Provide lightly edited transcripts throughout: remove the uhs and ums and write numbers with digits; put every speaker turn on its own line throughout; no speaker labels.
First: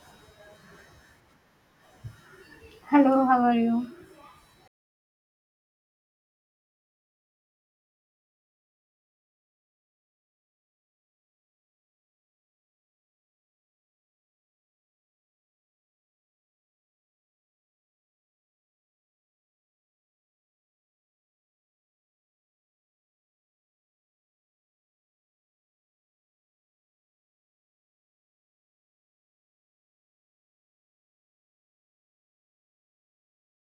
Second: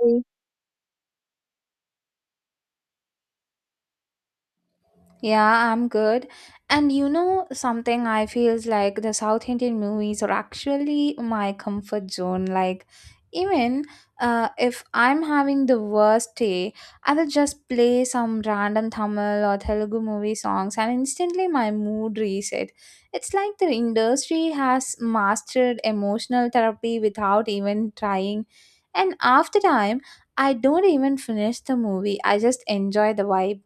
Hey.
Hello, how are you?
Yeah, I'm good. And you know, something I feels like the South Indian movies are actually my comfort zone. Like, even if I'm having the worst day, I will just play some random Tamil or Telugu movie songs, and instantly my mood reset. It's like the industry has mastered emotional therapy without even trying. And after time, I don't even finish the movie. I just enjoy the vibe.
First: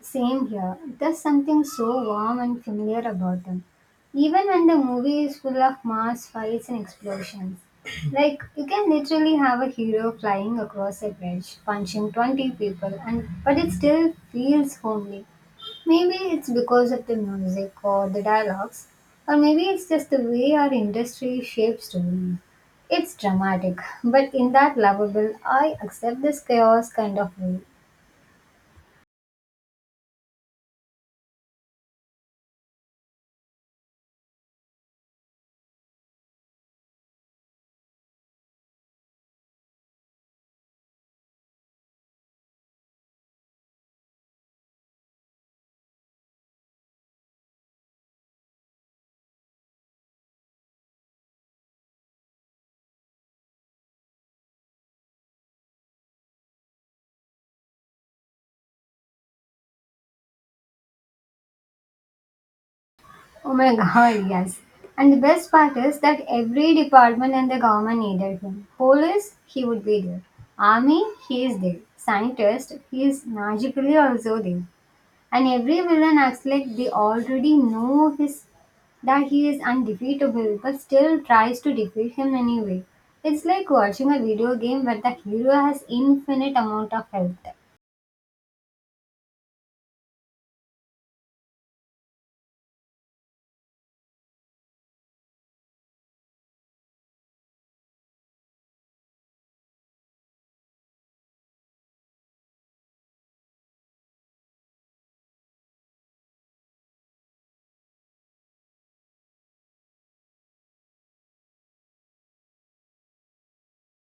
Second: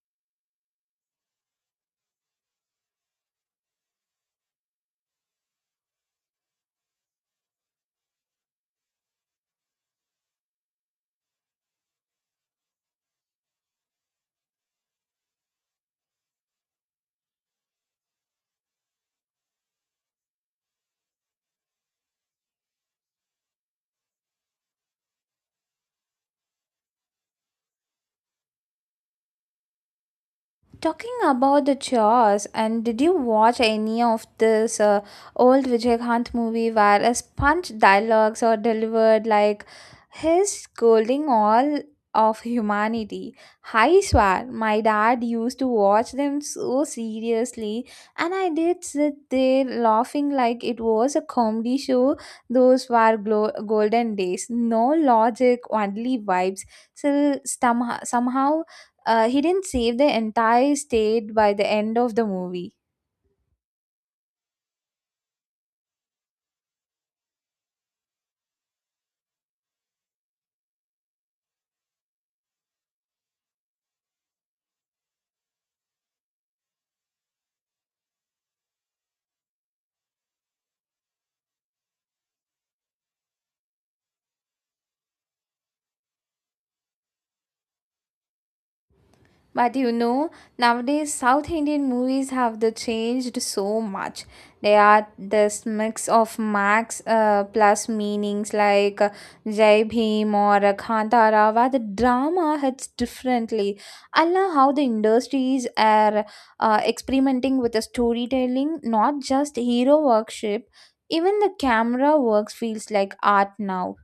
Same here. There's something so warm and familiar about them. Even when the movie is full of mass fights and explosions. Like, you can literally have a hero flying across a bridge, punching 20 people, and but it still feels homely. Maybe it's because of the music or the dialogues, or maybe it's just the way our industry shapes stories. It's dramatic, but in that lovable, I accept this chaos kind of way.
Talking about the chores, and did you watch any of this old Vijayakanth movie where a sponge dialogues are delivered like his scolding all of humanity? I swear, my dad used to watch them so seriously, and I did sit there laughing like it was a comedy show. Those were golden days, no logic, only vibes. So somehow, somehow, he didn't save the entire state by the end of the movie.
Oh my god, yes. And the best part is that every department in the government needed him. Police, he would be there. Army, he is there. Scientist, he is magically also there. And every villain acts like they already know his that he is undefeatable but still tries to defeat him anyway. It's like watching a video game where the hero has infinite amount of health.
But you know, nowadays South Indian movies have the changed so much. They are this mix of max plus meanings like Jai Bhim or Kantara, where the drama hits differently. I love how the industries are experimenting with the storytelling, not just hero worship. Even the camera works feels like art now.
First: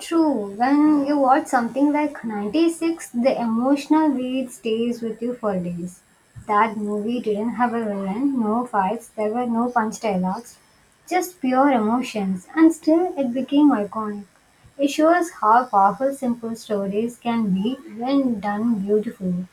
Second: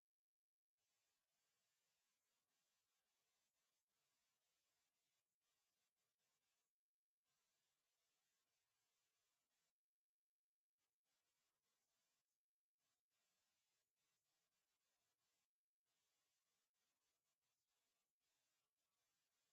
True, when you watch something like 96, the emotional beat stays with you for days. That movie didn't have a villain, no fights, there were no punch dialogues, just pure emotions, and still it became iconic. It shows how powerful simple stories can be when done beautifully.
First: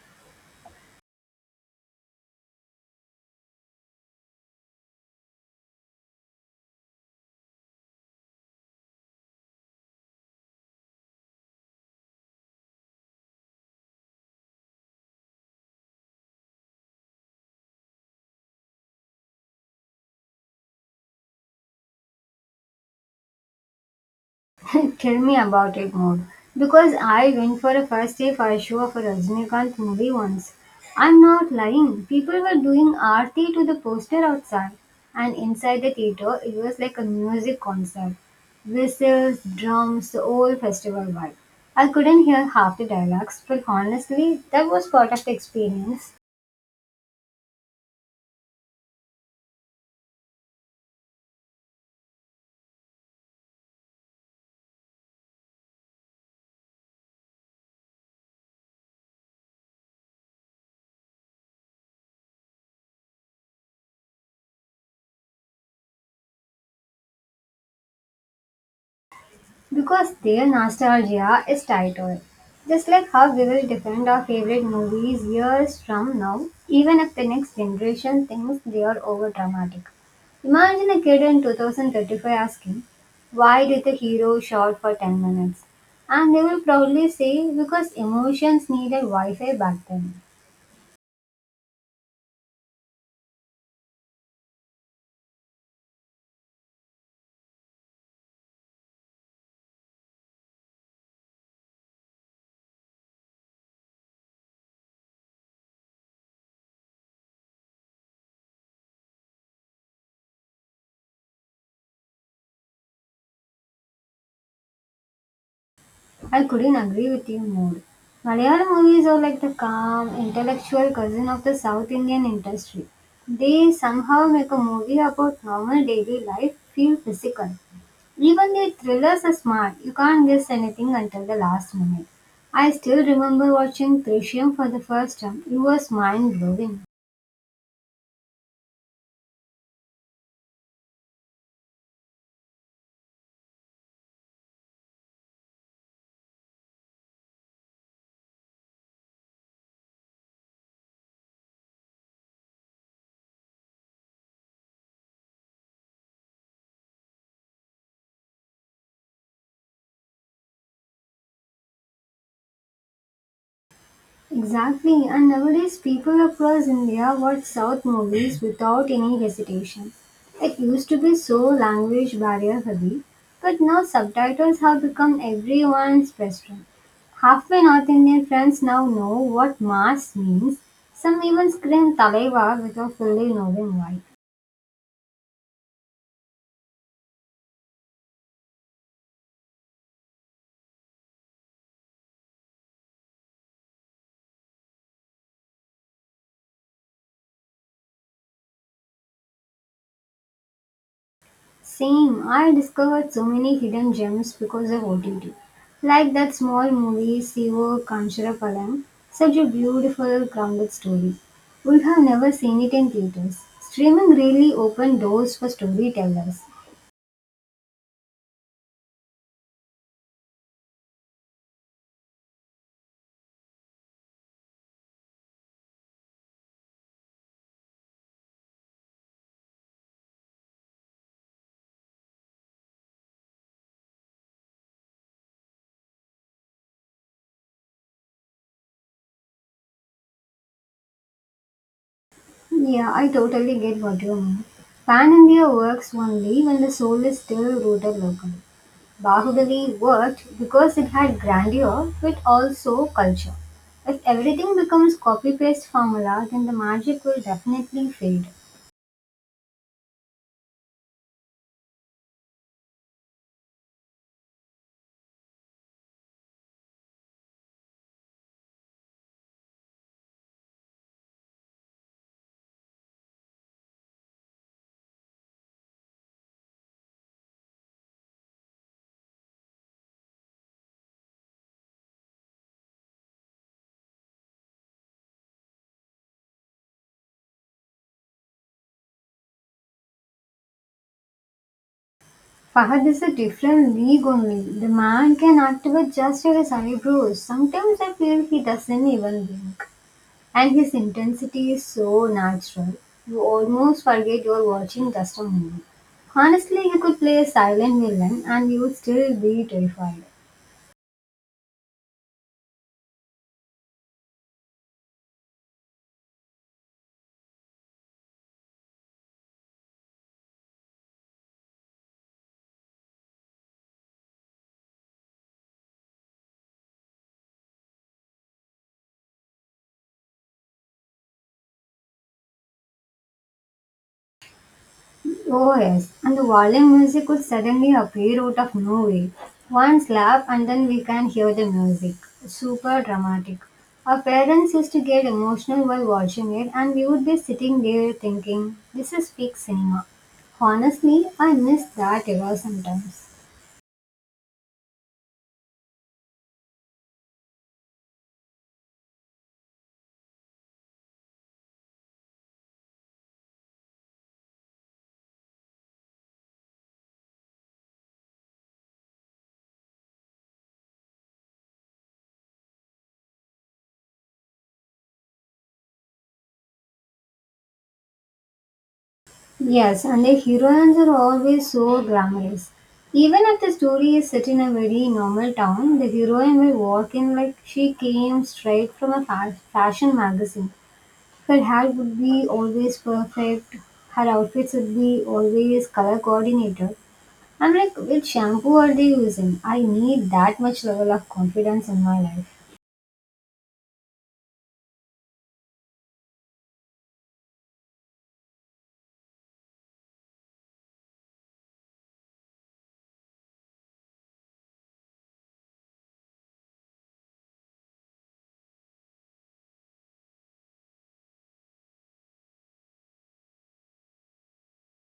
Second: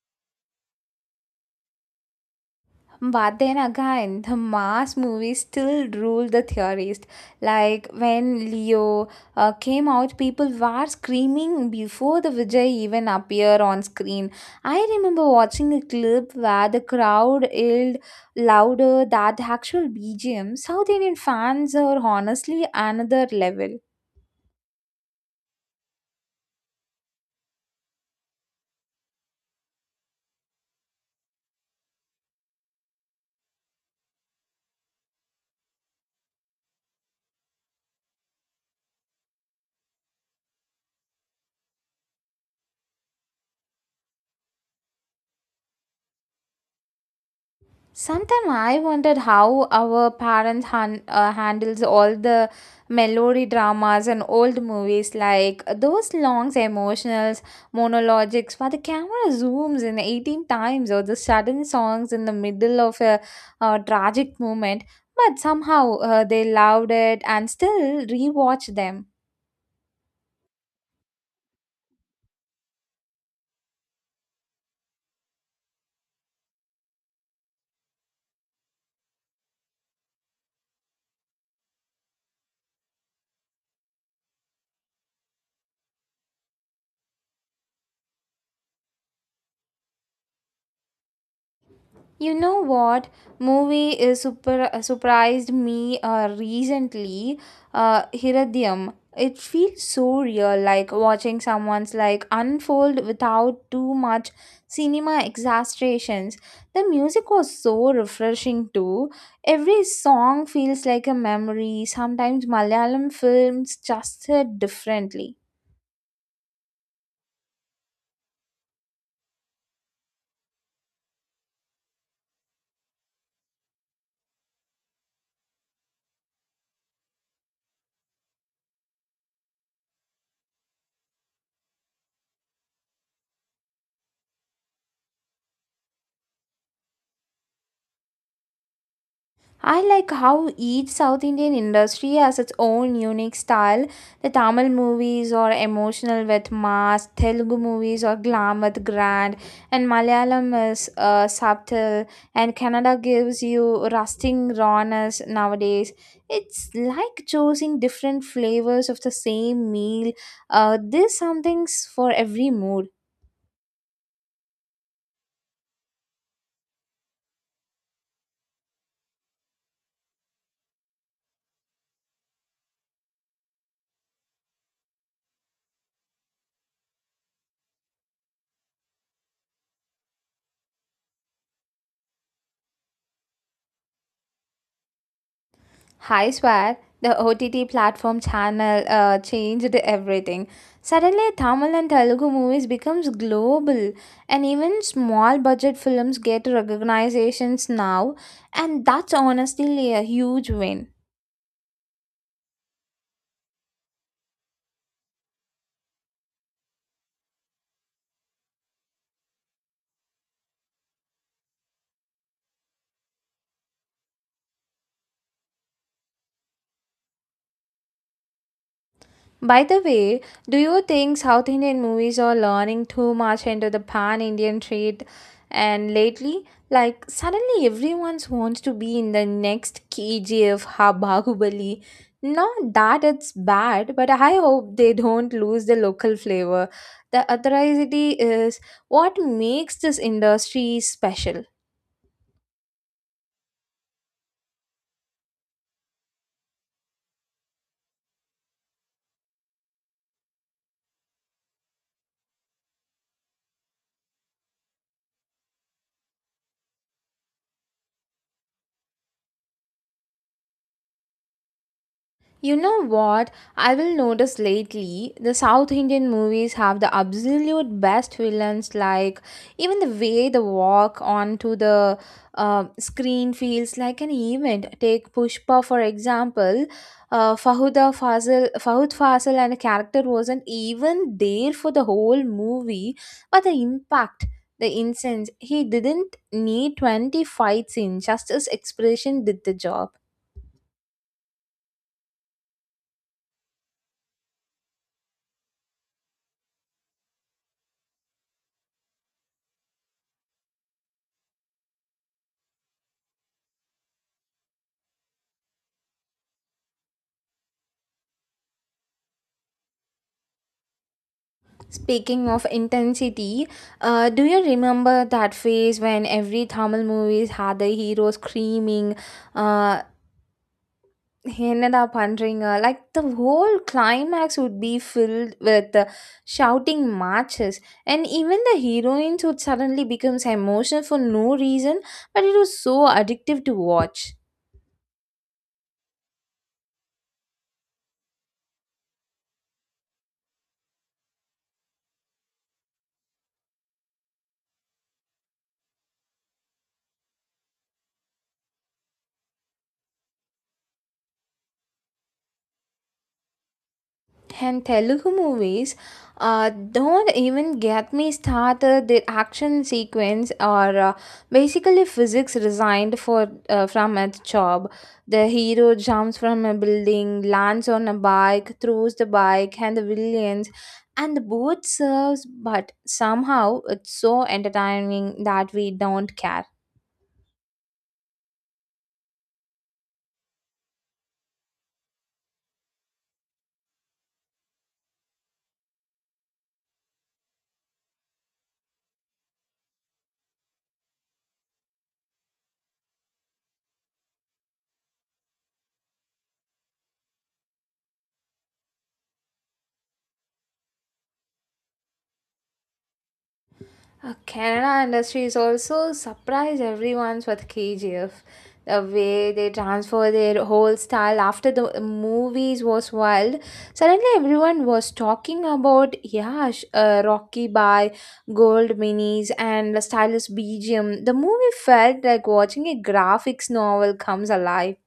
But then again, the mass movies still rule the theorist. Like when Leo came out, people were screaming before the Vijay even appeared on screen. I remember watching a clip where the crowd yelled louder than the actual BGM. South Indian fans are honestly another level.
Tell me about it more. Because I went for a first day for a show of a Rajinikanth movie once. I'm not lying. People were doing aarti to the poster outside, and inside the theater, it was like a music concert. Whistles, drums, the old festival vibe. I couldn't hear half the dialogues, but honestly, that was part of the experience.
Sometimes I wondered how our parents handles all the melody dramas and old movies like those long emotionals, monologues where the camera zooms in 18 times or the sudden songs in the middle of a, tragic moment. But somehow, they loved it and still rewatch them.
Because their nostalgia is tied to it. Just like how we will defend our favorite movies years from now, even if the next generation thinks they are over dramatic. Imagine a kid in 2035 asking, why did the hero shout for 10 minutes? And they will proudly say, because emotions needed Wi Fi back then.
You know what movie is super surprised me recently? Hiridium. It feels so real, like watching someone's like unfold without too much cinema exaggerations. The music was so refreshing too. Every song feels like a memory. Sometimes Malayalam films just hit differently.
I couldn't agree with you more. Malayalam movies are like the calm, intellectual cousin of the South Indian industry. They somehow make a movie about normal daily life feel physical. Even their thrillers are smart. You can't guess anything until the last minute. I still remember watching Trishyam for the first time. It was mind blowing.
I like how each South Indian industry has its own unique style. The Tamil movies are emotional with mass, Telugu movies are glam with grand, and Malayalam is subtle, and Kannada gives you rusting rawness nowadays. It's like choosing different flavors of the same meal. There's something for every mood.
Exactly, and nowadays people across India watch South movies without any hesitation. It used to be so language barrier heavy, but now subtitles have become everyone's best friend. Half my North Indian friends now know what mass means. Some even scream Talaiva without fully knowing why.
I swear, the OTT platform channel changed everything. Suddenly, Tamil and Telugu movies becomes global, and even small budget films get recognitions now, and that's honestly a huge win.
Same, I discovered so many hidden gems because of OTT. Like that small movie, Sivo Kancharapalam, such a beautiful, grounded story. Would have never seen it in theaters. Streaming really opened doors for storytellers.
By the way, do you think South Indian movies are learning too much into the pan Indian trade? And lately, like suddenly everyone wants to be in the next KGF ha Bahubali. Not that it's bad, but I hope they don't lose the local flavor. The authenticity is what makes this industry special.
Yeah, I totally get what you mean. Pan India works only when the soul is still rooted local. Bahubali worked because it had grandeur but also culture. If everything becomes copy paste formula, then the magic will definitely fade.
You know what? I will notice lately the South Indian movies have the absolute best villains. Like even the way they walk onto the screen feels like an event. Take Pushpa for example. Fahud Fazil, and the character wasn't even there for the whole movie, but the impact. The incense, he didn't need 20 fights in, just his expression did the job.
Fahad is a different league only. The man can act with just his eyebrows. Sometimes I feel he doesn't even blink. And his intensity is so natural. You almost forget you're watching just a movie. Honestly, he could play a silent villain and you would still be terrified.
Speaking of intensity, do you remember that phase when every Tamil movies had the hero screaming? Uh, he ended up wondering, like the whole climax would be filled with shouting matches, and even the heroines would suddenly become emotional for no reason, but it was so addictive to watch.
Oh yes, and the violin music would suddenly appear out of nowhere. One slap and then we can hear the music. Super dramatic. Our parents used to get emotional while watching it and we would be sitting there thinking, this is peak cinema. Honestly, I miss that era sometimes.
And Telugu movies don't even get me started. Their action sequence are basically physics resigned for from its job. The hero jumps from a building, lands on a bike, throws the bike, and the villains, and both serves. But somehow it's so entertaining that we don't care.
Yes, and the heroines are always so glamorous. Even if the story is set in a very normal town, the heroine will walk in like she came straight from a fashion magazine. Her hair would be always perfect, her outfits would be always color coordinated. I'm like, which shampoo are they using? I need that much level of confidence in my life.
Kannada industry is also surprised everyone's with KGF. The way they transfer their whole style after the movies was wild. Suddenly, everyone was talking about yeah, Rocky by Gold Minis and the stylish BGM. The movie felt like watching a graphics novel comes alive.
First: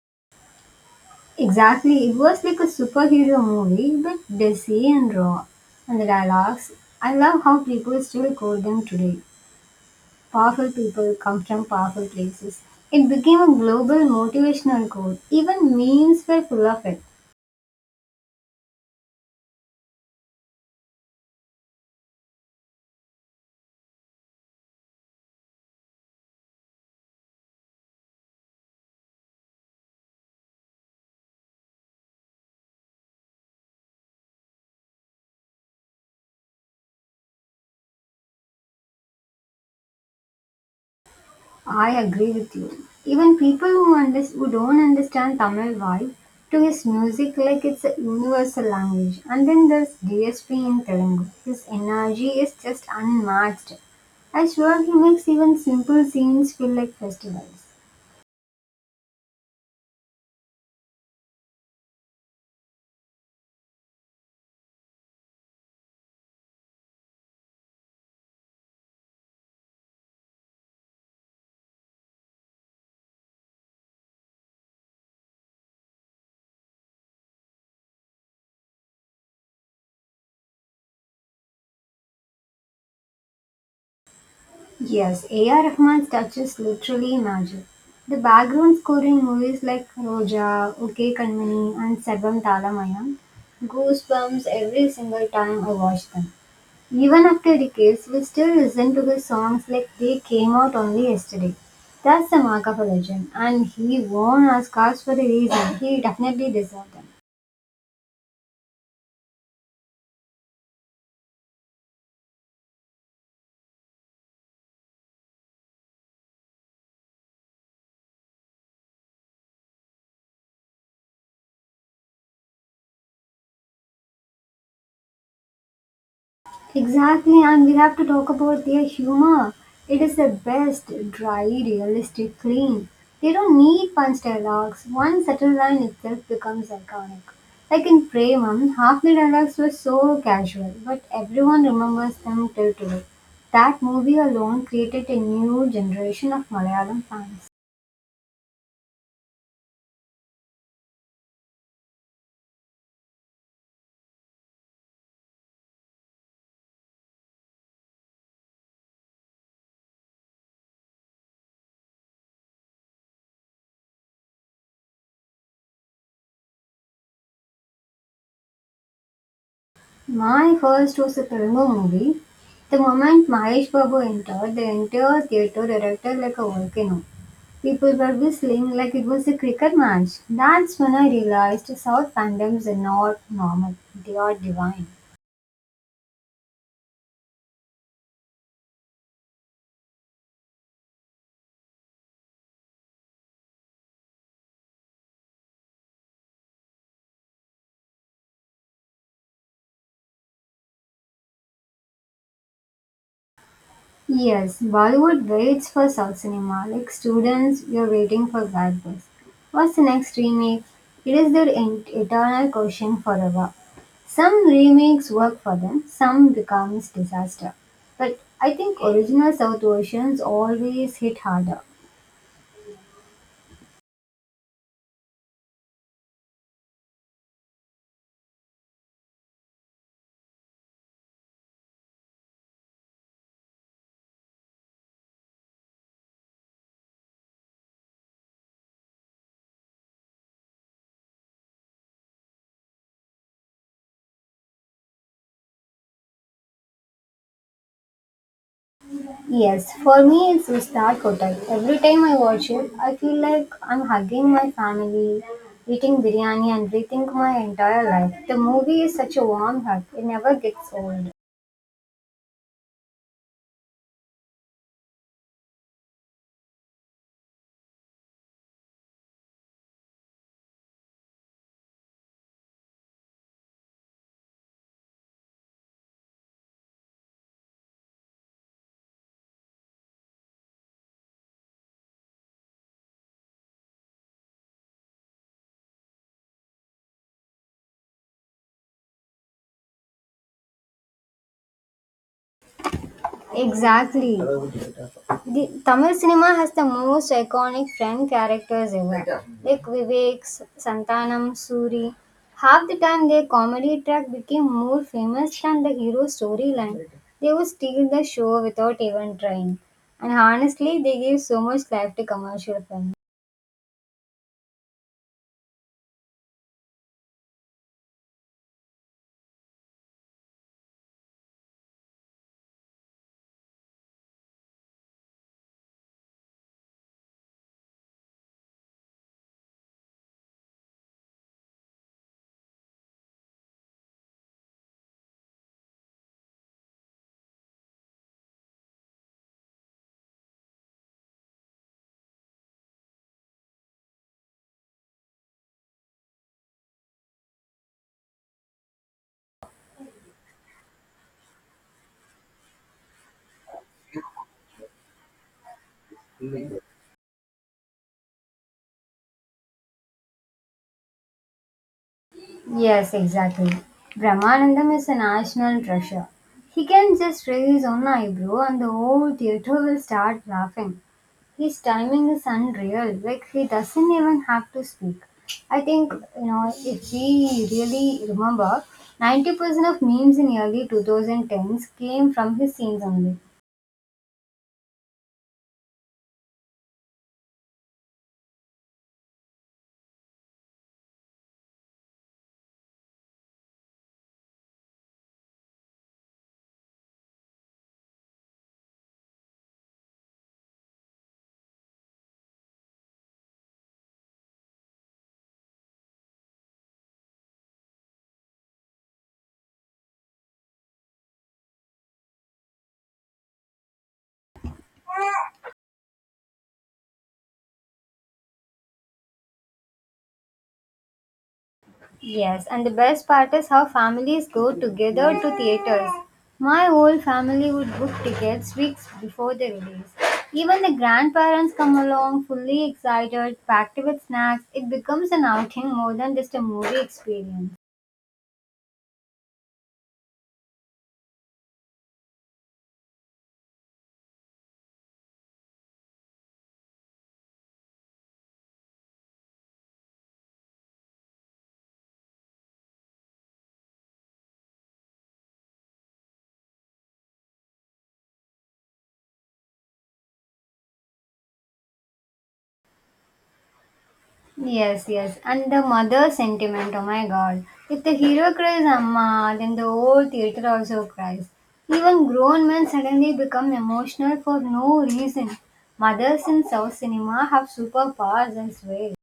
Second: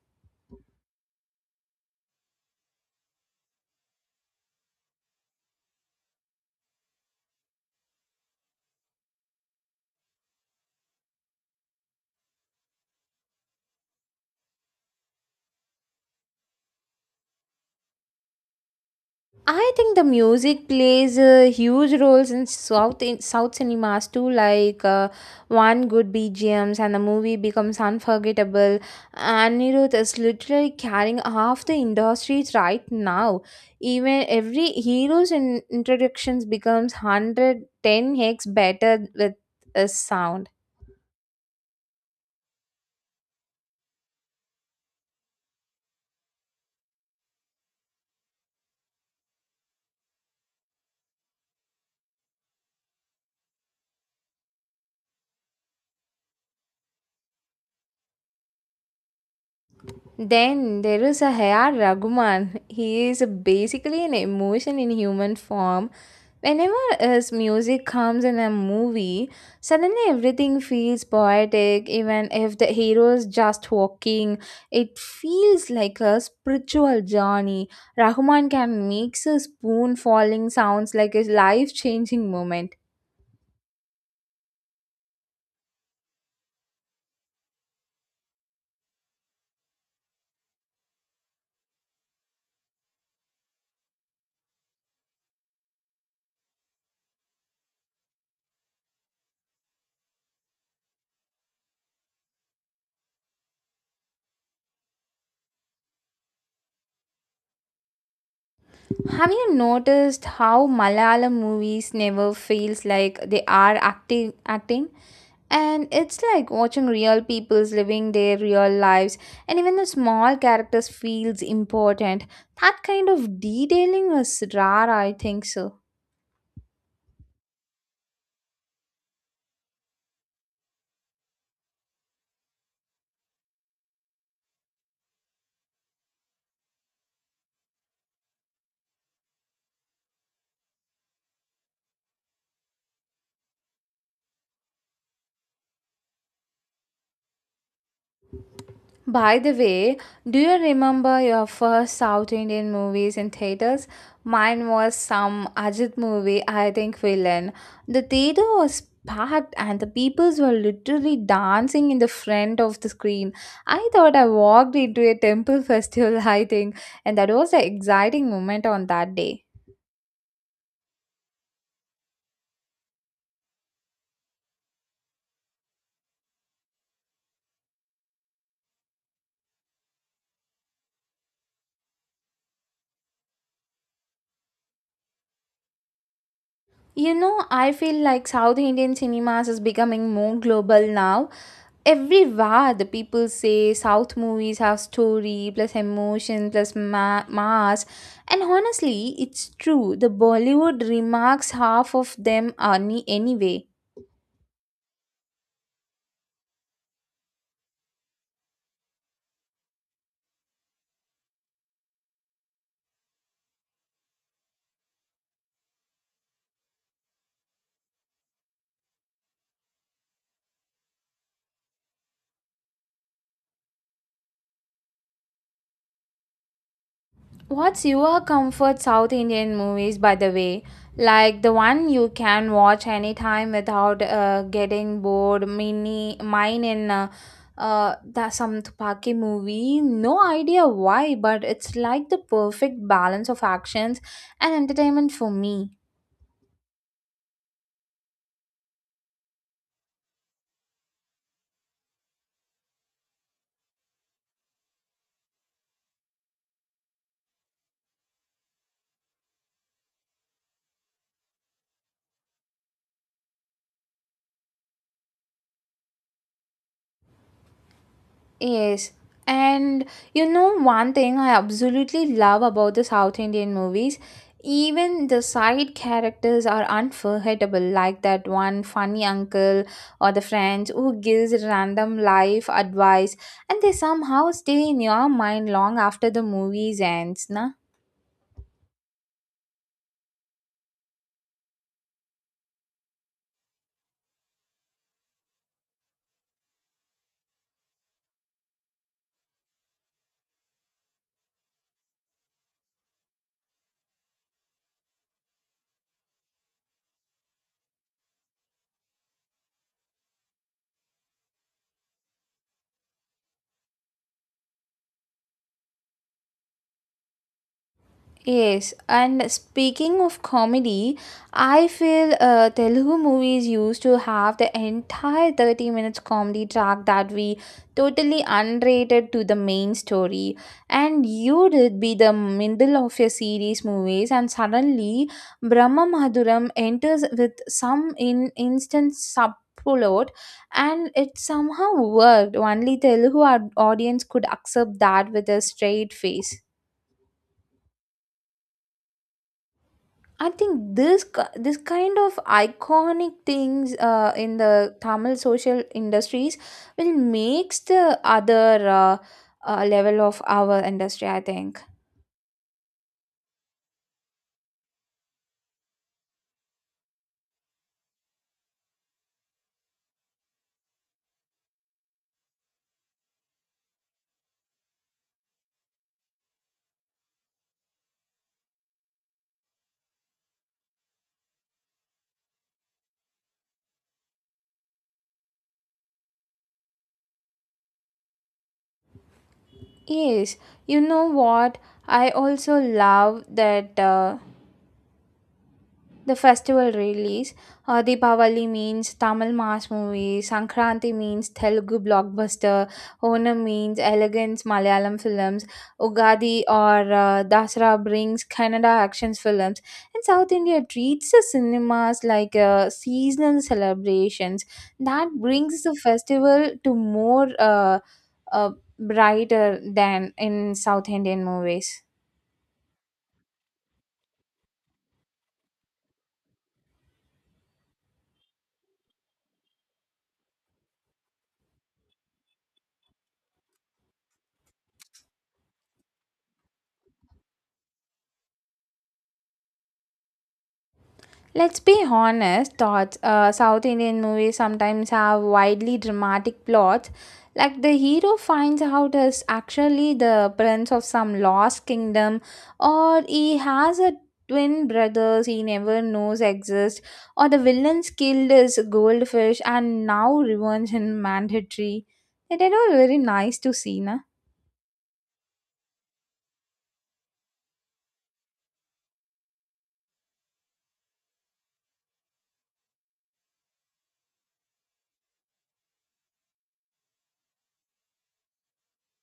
Exactly, it was like a superhero movie, but desi and raw. And the dialogues, I love how people still quote them today. Powerful people come from powerful places. It became a global motivational quote. Even memes were full of it.
I think the music plays huge roles in South cinemas too. Like one good B G M's and the movie becomes unforgettable. Anirudh is literally carrying half the industries right now. Even every hero's introductions becomes 110 x better with a sound.
I agree with you. Even people who don't understand Tamil vibe to his music like it's a universal language. And then there's DSP in Telugu. His energy is just unmatched. I swear he makes even simple scenes feel like festivals.
Then there is a A.R. Rahman. He is basically an emotion in human form. Whenever his music comes in a movie, suddenly everything feels poetic. Even if the hero is just walking, it feels like a spiritual journey. Rahman can make a spoon falling sounds like a life changing moment.
Yes, A.R. Rahman's touch is literally magic. The background score in movies like Roja, OK Kanmani and Sagam Talamayam goosebumps every single time I watch them. Even after decades, we still listen to the songs like they came out only yesterday. That's the mark of a legend, and he won Oscars for a reason. He definitely deserved them.
Have you noticed how Malayalam movies never feels like they are acting? And it's like watching real people's living their real lives, and even the small characters feels important. That kind of detailing is rare, I think so.
Exactly, and we have to talk about their humor. It is the best, dry, realistic, clean. They don't need punch dialogues. One subtle line itself becomes iconic. Like in Premam, half the dialogues were so casual, but everyone remembers them till today. That movie alone created a new generation of Malayalam fans.
By the way, do you remember your first South Indian movies in theaters? Mine was some Ajit movie, I think villain. The theater was packed and the peoples were literally dancing in the front of the screen. I thought I walked into a temple festival, I think, and that was an exciting moment on that day.
My first was a Telugu movie. The moment Mahesh Babu entered, the entire theatre erupted like a volcano. People were whistling like it was a cricket match. That's when I realized South fandoms are not normal, they are divine.
You know, I feel like South Indian cinemas is becoming more global now, everywhere the people say south movies have story plus emotion plus mass, and honestly it's true the bollywood remarks half of them are anyway.
Yes, Bollywood waits for South cinema like students, you're waiting for bad boys. What's the next remake? It is their eternal question forever. Some remakes work for them, some becomes disaster. But I think original South versions always hit harder.
What's your comfort South Indian movies, by the way? Like the one you can watch anytime without getting bored. Mine in the some Tupaki movie. No idea why, but it's like the perfect balance of actions and entertainment for me.
Yes, for me it's Ustad Kotak. Every time I watch it, I feel like I'm hugging my family, eating biryani and rethink my entire life. The movie is such a warm hug, it never gets old.
Yes. And you know, one thing I absolutely love about the South Indian movies, even the side characters are unforgettable, like that one funny uncle or the friends who gives random life advice, and they somehow stay in your mind long after the movies ends. Na?
Exactly. The Tamil cinema has the most iconic friend characters ever. Like Vivek, Santanam, Suri. Half the time their comedy track became more famous than the hero storyline. They would steal the show without even trying. And honestly, they gave so much life to commercial films.
Yes, and speaking of comedy, I feel Telugu movies used to have the entire 30 minutes comedy track that we totally unrated to the main story. And you did be the middle of your series movies, and suddenly Brahma Madhuram enters with some in instant subplot, and it somehow worked. Only Telugu audience could accept that with a straight face. I think this kind of iconic things in the Tamil social industries will makes the other level of our industry. I think
Yes, exactly. Brahmanandam is a national treasure. He can just raise one eyebrow and the whole theatre will start laughing. His timing is unreal. Like he doesn't even have to speak. I think you know if we really remember, 90% of memes in early 2010s came from his scenes only.
yes, you know what, I also love that. The festival release. Deepavali means Tamil mass movie, Sankranti means Telugu blockbuster, Onam means elegance Malayalam films, Ugadi or Dasara brings Kannada action films, and South India treats the cinemas like seasonal celebrations. That brings the festival to more uh, brighter than in South Indian movies.
Yes, and the best part is how families go together to theaters. My whole family would book tickets weeks before the release. Even the grandparents come along fully excited, packed with snacks. It becomes an outing more than just a movie experience.
Let's be honest, thoughts. South Indian movies sometimes have widely dramatic plots, like the hero finds out is actually the prince of some lost kingdom, or he has a twin brothers he never knows exist, or the villain's killed is goldfish and now revenge in mandatory. It is all very nice to see, na.
Yes, yes. And the mother sentiment, oh my god. If the hero cries Amma, then the whole theater also cries. Even grown men suddenly become emotional for no reason. Mothers in South cinema have superpowers, I swear.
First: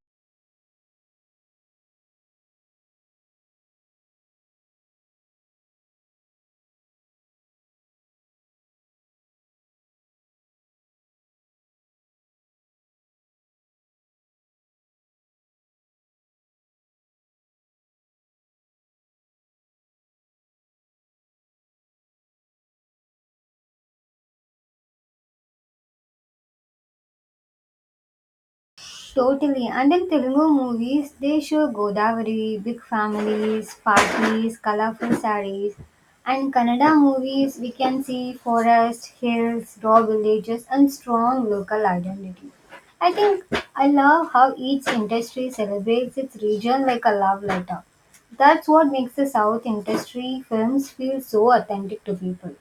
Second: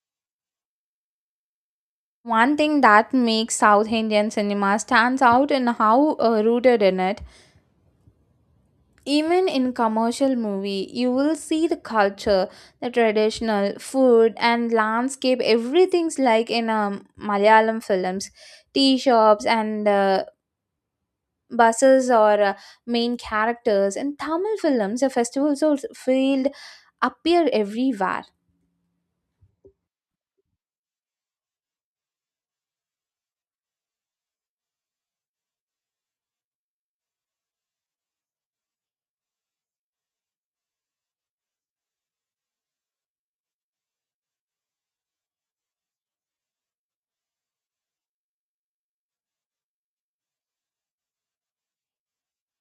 One thing that makes South Indian cinema stands out in how rooted in it. Even in commercial movie, you will see the culture, the traditional food and landscape. Everything's like in Malayalam films, tea shops and buses are main characters. In Tamil films, the festivals also field appear everywhere.
Totally. And in Telugu movies, they show Godavari, big families, parties, colorful sarees. And Kannada movies, we can see forest, hills, raw villages, and strong local identity. I think I love how each industry celebrates its region like a love letter. That's what makes the South industry films feel so authentic to people.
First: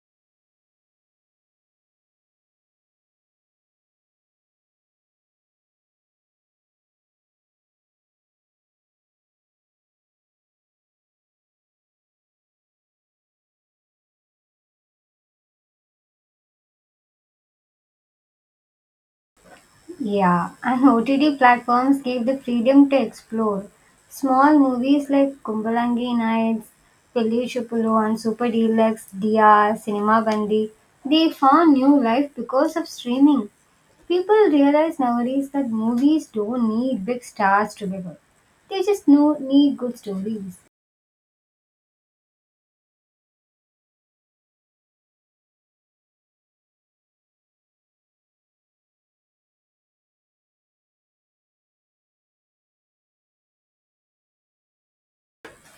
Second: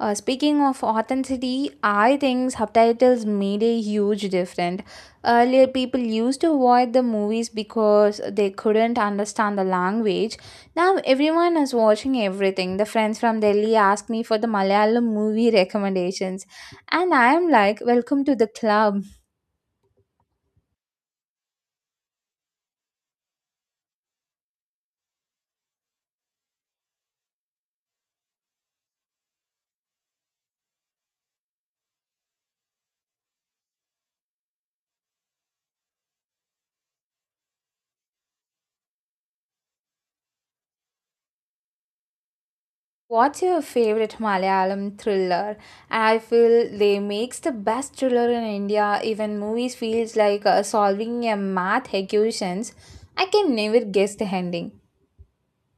Speaking of authenticity, I think subtitles made a huge difference. Earlier, people used to avoid the movies because they couldn't understand the language. Now, everyone is watching everything. The friends from Delhi ask me for the Malayalam movie recommendations, and I am like, "Welcome to the club."
Yeah, and OTT platforms give the freedom to explore. Small movies like Kumbalangi Nights, Pelli Chupulu, and Super Deluxe, DR, Cinema Bandi, they found new life because of streaming. People realize nowadays that movies don't need big stars to be good. They just know, need good stories.
What's your favorite Malayalam thriller? And I feel they makes the best thriller in India. Even movies feels like solving a math equations. I can never guess the ending.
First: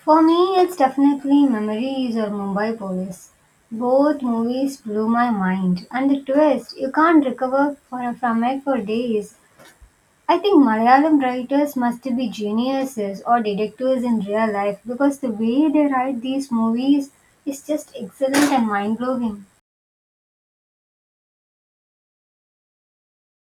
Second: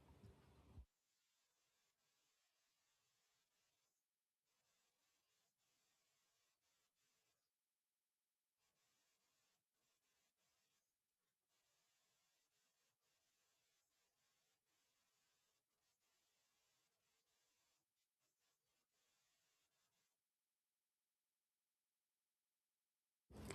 For me, it's definitely Memories or Mumbai Police. Both movies blew my mind, and the twist you can't recover for, from it for days. I think Malayalam writers must be geniuses or detectives in real life because the way they write these movies is just excellent and mind blowing.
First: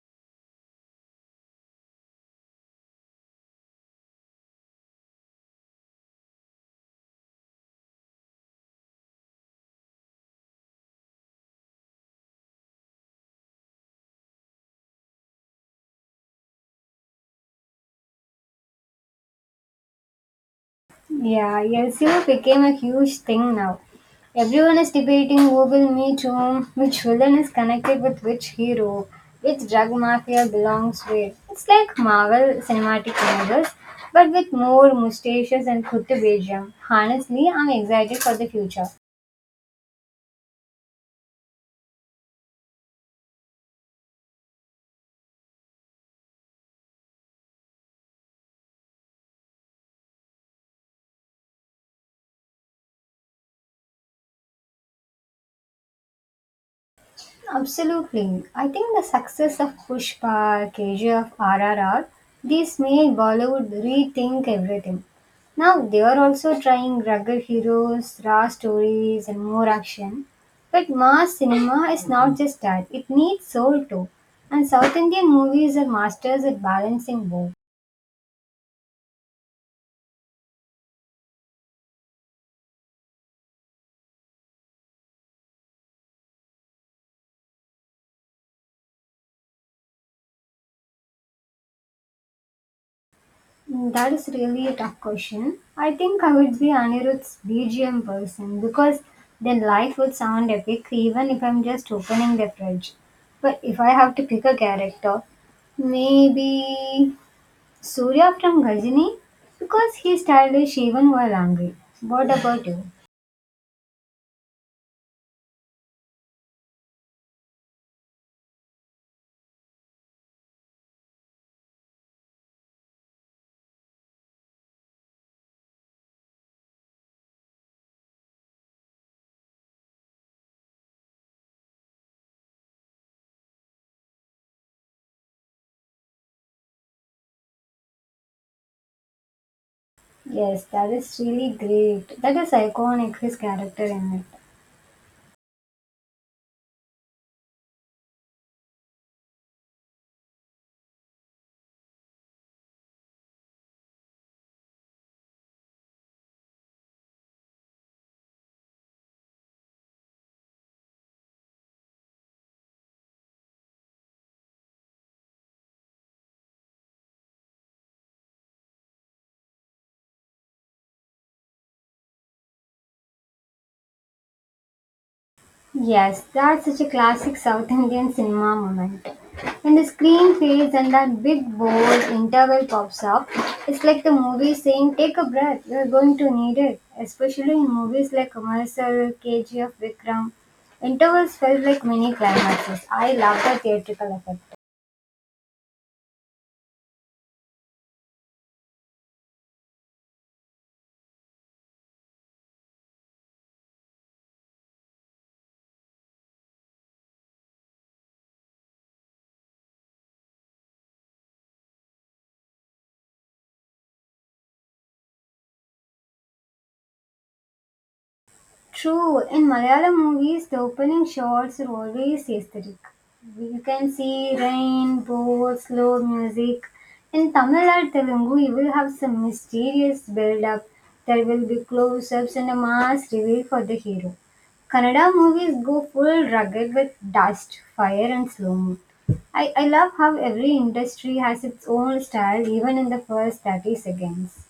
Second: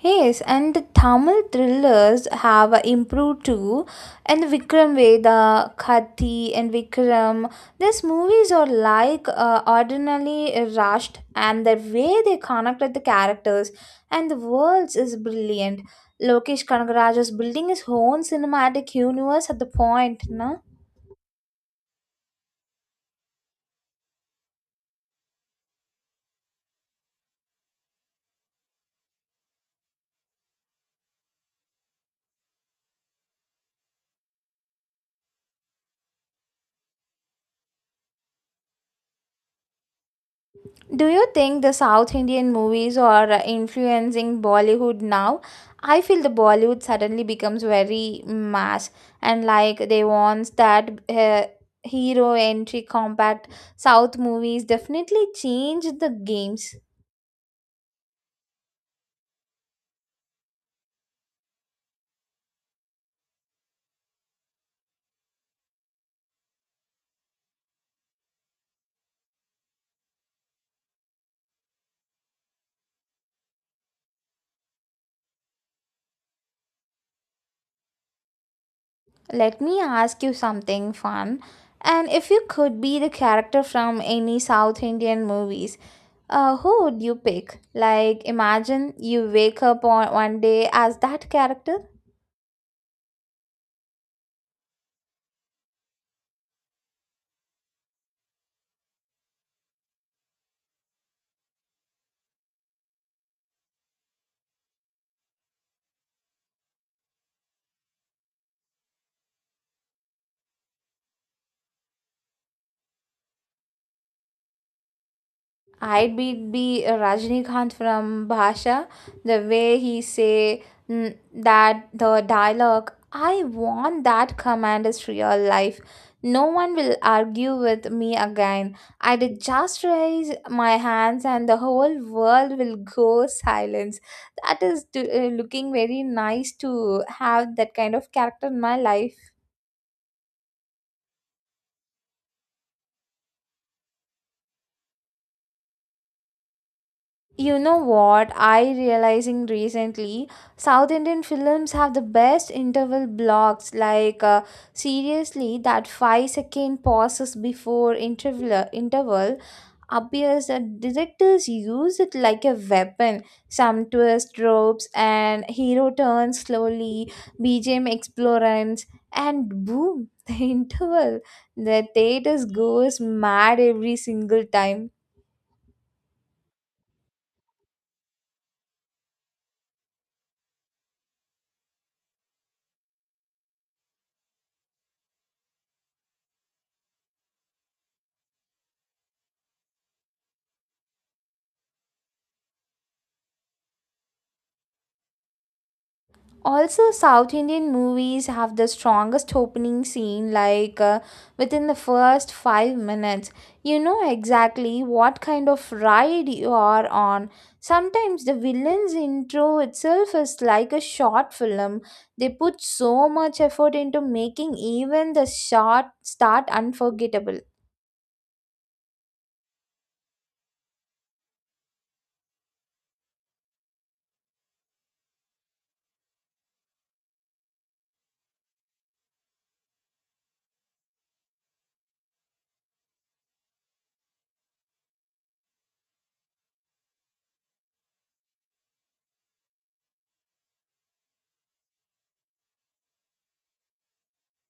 Yes, and the Tamil thrillers have improved too. And Vikram Veda, Kathi, and Vikram. These movies are like ordinarily rushed, and the way they connected the characters and the worlds is brilliant. Lokesh Kanagaraj is building his own cinematic universe at the point, no?
Yeah, LCO became a huge thing now. Everyone is debating who will meet whom, which villain is connected with which hero, which drug mafia belongs where. It's like Marvel cinematic universe, but with more mustaches and kutte. Honestly, I'm excited for the future.
Do you think the South Indian movies are influencing Bollywood now? I feel the Bollywood suddenly becomes very mass, and like they want that hero entry compact. South movies definitely change the games.
Absolutely. I think the success of Pushpa, KGF, RRR, these made Bollywood rethink everything. Now they are also trying rugged heroes, raw stories, and more action. But mass cinema is not just that, it needs soul too. And South Indian movies are masters at balancing both.
Let me ask you something fun. And if you could be the character from any South Indian movies, who would you pick? Like, imagine you wake up on one day as that character.
Mm, that is really a tough question. I think I would be Anirudh's BGM person because then life would sound epic even if I'm just opening the fridge. But if I have to pick a character, maybe Surya from Ghazini because he's stylish even while angry. What about you?
I'd be Rajnikant from Bhasha, the way he say mm, that the dialogue, I want that command is real life. No one will argue with me again. I'd just raise my hands and the whole world will go silence. That is to, looking very nice to have that kind of character in my life.
Yes, that is really great. That is iconic, his character in it.
You know what I realizing recently? South Indian films have the best interval blocks. Like seriously, that 5 second pauses before interval appears that directors use it like a weapon. Some twist ropes and hero turns slowly, BGM explorants, and boom, the interval. The theaters goes mad every single time.
Yes, that's such a classic South Indian cinema moment. When the screen fades and that big bold interval pops up, it's like the movie saying, take a breath, you're going to need it. Especially in movies like Commercial, KGF, Vikram, intervals felt like mini climaxes. I love the theatrical effect.
Also, South Indian movies have the strongest opening scene, like within the first 5 minutes. You know exactly what kind of ride you are on. Sometimes the villain's intro itself is like a short film. They put so much effort into making even the short start unforgettable.
True, in Malayalam movies, the opening shots are always aesthetic. You can see rain, boats, slow music. In Tamil or Telugu, you will have some mysterious build-up. There will be close-ups and a mass reveal for the hero. Kannada movies go full rugged with dust, fire, and slow-mo. I love how every industry has its own style even in the first 30 seconds.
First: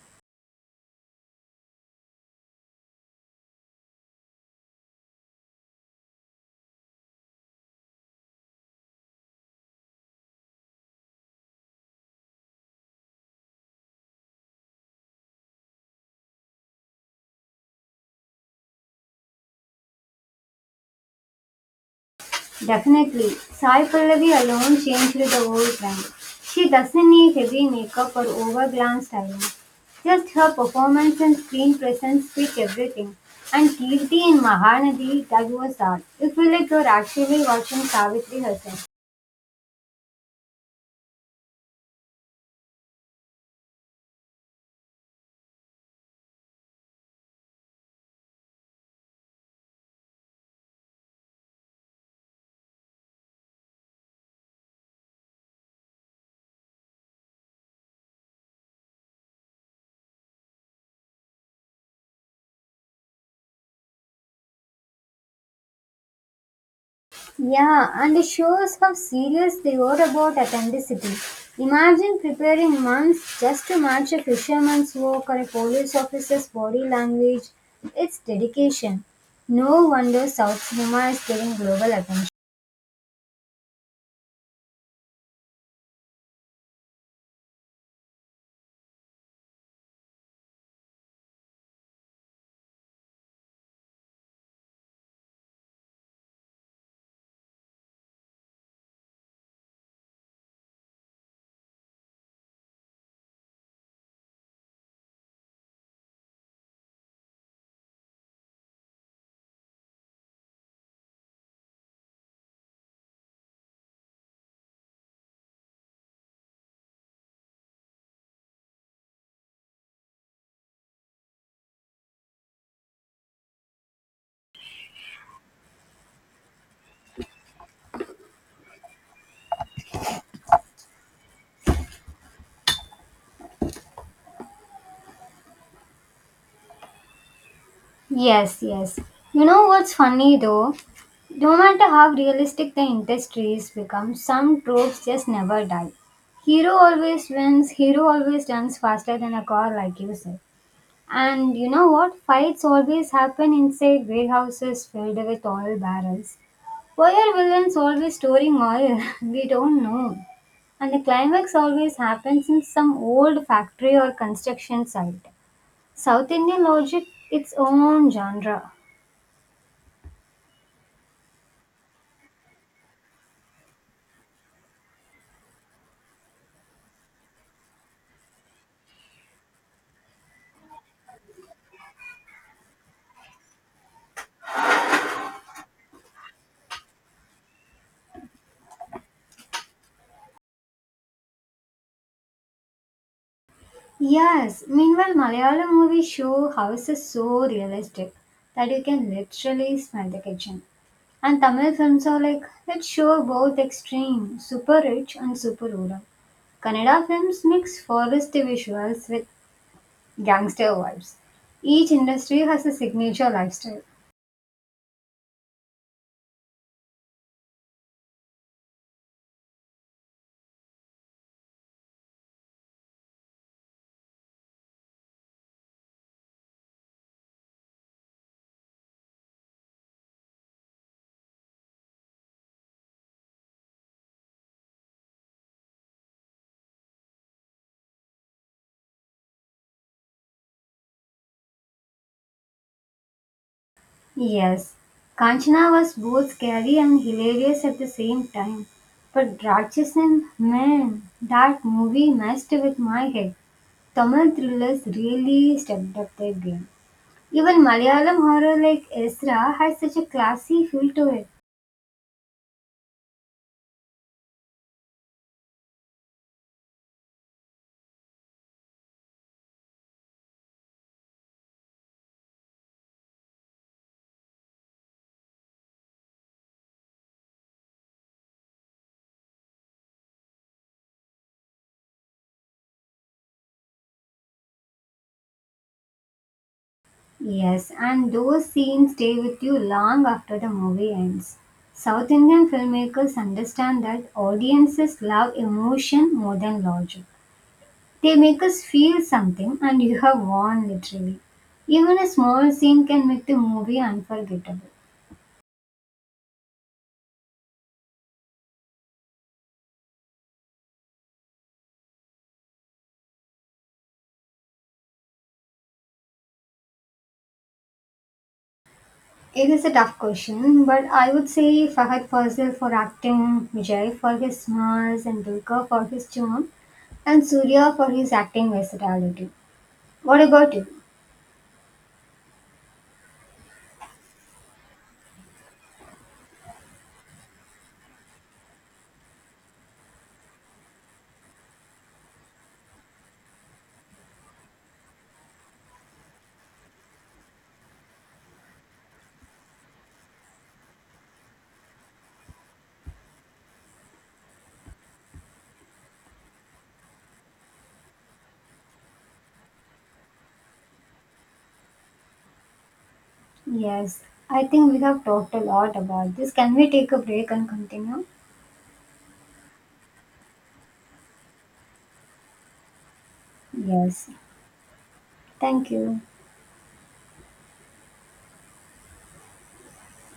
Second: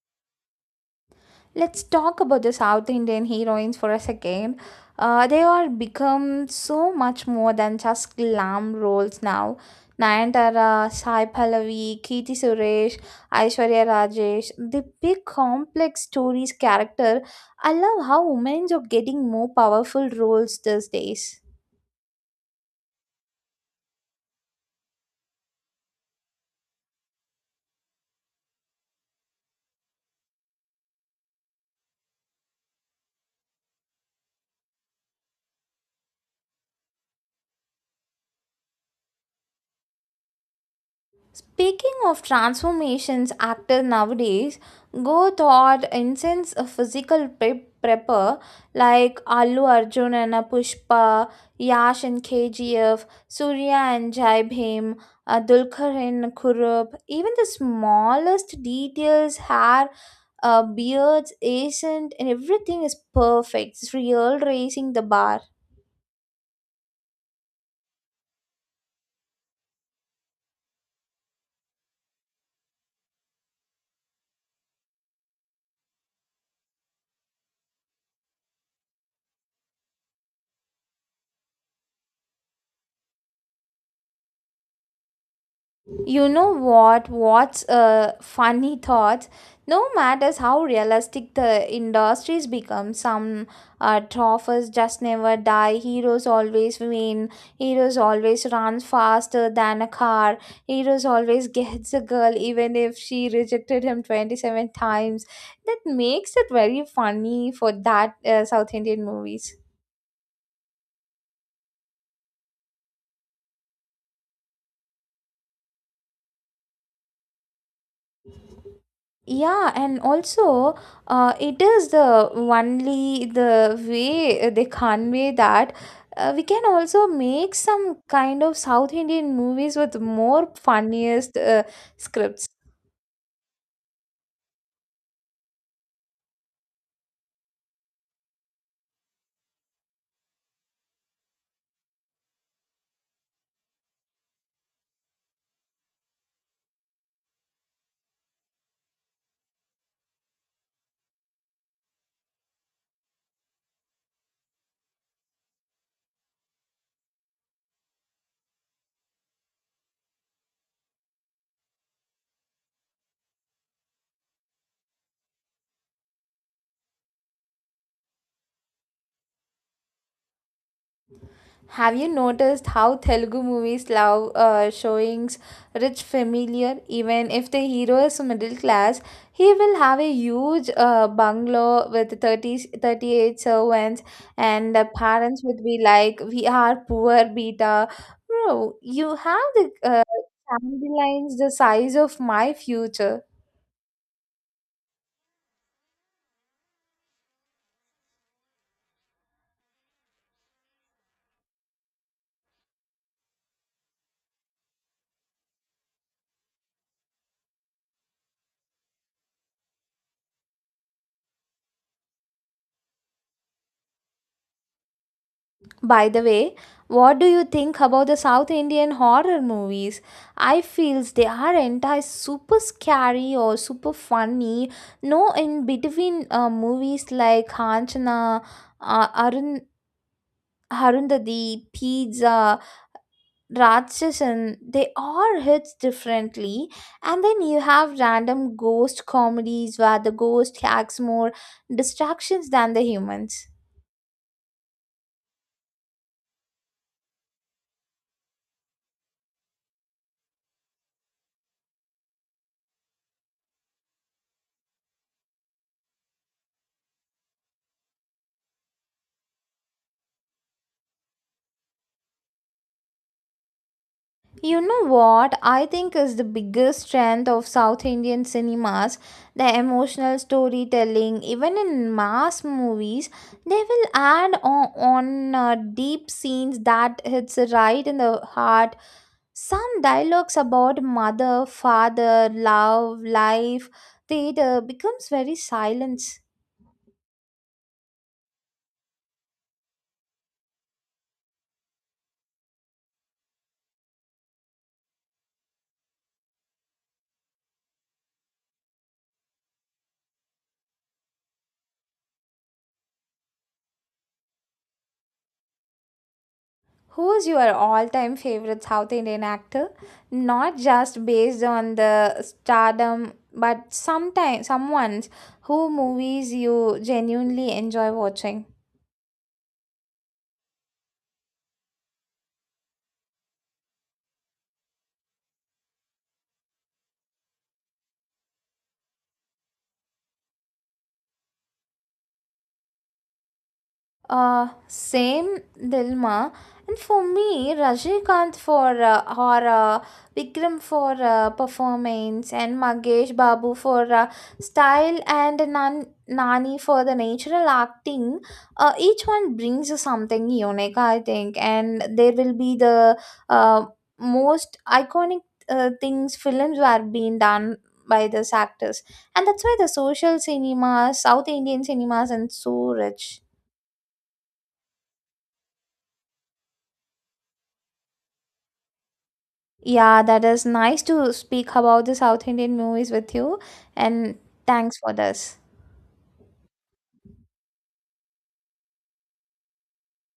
Let's talk about the South Indian heroines for a second. They are become so much more than just glam roles now. Nayanthara, Sai Pallavi, Kirti Suresh, Aishwarya Rajesh, they pick complex stories, character. I love how women are getting more powerful roles these days.
Definitely, Sai Pallavi alone changed the whole brand. She doesn't need heavy makeup or overglam styling. Just her performance and screen presence speak everything. And Kirti in Mahanadi, that was art. You feel like you're actually watching Savitri herself.
Speaking of transformations, actors nowadays go toward intense physical prepper like Allu Arjun and Pushpa, Yash and KGF, Surya and Jai Bhim, Dulkar and Kurup. Even the smallest details, hair, beards, accent, and everything is perfect. It's real raising the bar.
Yeah, and it shows how serious they were about authenticity. Imagine preparing months just to match a fisherman's walk or a police officer's body language. It's dedication. No wonder South cinema is getting global attention.
You know what? What's a funny thought? No matters how realistic the industries become, some trophies just never die. Heroes always win. Heroes always runs faster than a car. Heroes always gets a girl, even if she rejected him 27 times. That makes it very funny for that South Indian movies. Yeah, and also, it is the only the way they convey that we can also make some kind of South Indian movies with more funniest scripts.
Yes, yes. You know what's funny though? No matter how realistic the industries become, some tropes just never die. Hero always wins, hero always runs faster than a car, like you said. And you know what? Fights always happen inside warehouses filled with oil barrels. Why are villains always storing oil? We don't know. And the climax always happens in some old factory or construction site. South Indian logic, its own genre.
Have you noticed how Telugu movies love showings rich familiar? Even if the hero is middle class, he will have a huge bungalow with thirty eight servants, and the parents would be like, We are poor, beta. Bro, you have the timelines the size of my future.
Yes, meanwhile, Malayalam movies show houses so realistic that you can literally smell the kitchen. And Tamil films are like, let's show both extreme, super rich and super rural. Kannada films mix forest visuals with gangster vibes. Each industry has a signature lifestyle.
By the way, what do you think about the South Indian horror movies? I feels they are entire super scary or super funny. No, in between movies like Kanchana, Arun, Harundadi, Pizza, Ratchasan, they all hits differently. And then you have random ghost comedies where the ghost acts more distractions than the humans.
Yes, Kanchana was both scary and hilarious at the same time. But Rakchasan, man, that movie messed with my head. Tamil thrillers really stepped up their game. Even Malayalam horror like Ezra has such a classy feel to it.
You know what I think is the biggest strength of South Indian cinemas, the emotional storytelling. Even in mass movies, they will add on deep scenes that hits right in the heart. Some dialogues about mother, father, love, life, theater becomes very silent.
Yes, and those scenes stay with you long after the movie ends. South Indian filmmakers understand that audiences love emotion more than logic. They make us feel something, and you have won literally. Even a small scene can make the movie unforgettable.
Who's your all time favorite South Indian actor? Not just based on the stardom, but sometimes someone who movies you genuinely enjoy watching.
It is a tough question, but I would say Fahad Fazil for acting, Vijay for his smiles, and Dulka for his charm, and Surya for his acting versatility. What about you?
Same dilemma. And for me, Rajnikant for horror, Vikram for performance, and Magesh Babu for style, and Nani for the natural acting. Each one brings you something unique, I think, and there will be the uh, most iconic things films were being done by these actors, and that's why the social cinema, South Indian cinemas, and so rich.
Yes, I think we have talked a lot about this. Can we take a break and continue?
Yeah, that is nice to speak about the South Indian movies with you,
Yes.
and thanks for this.
Thank you.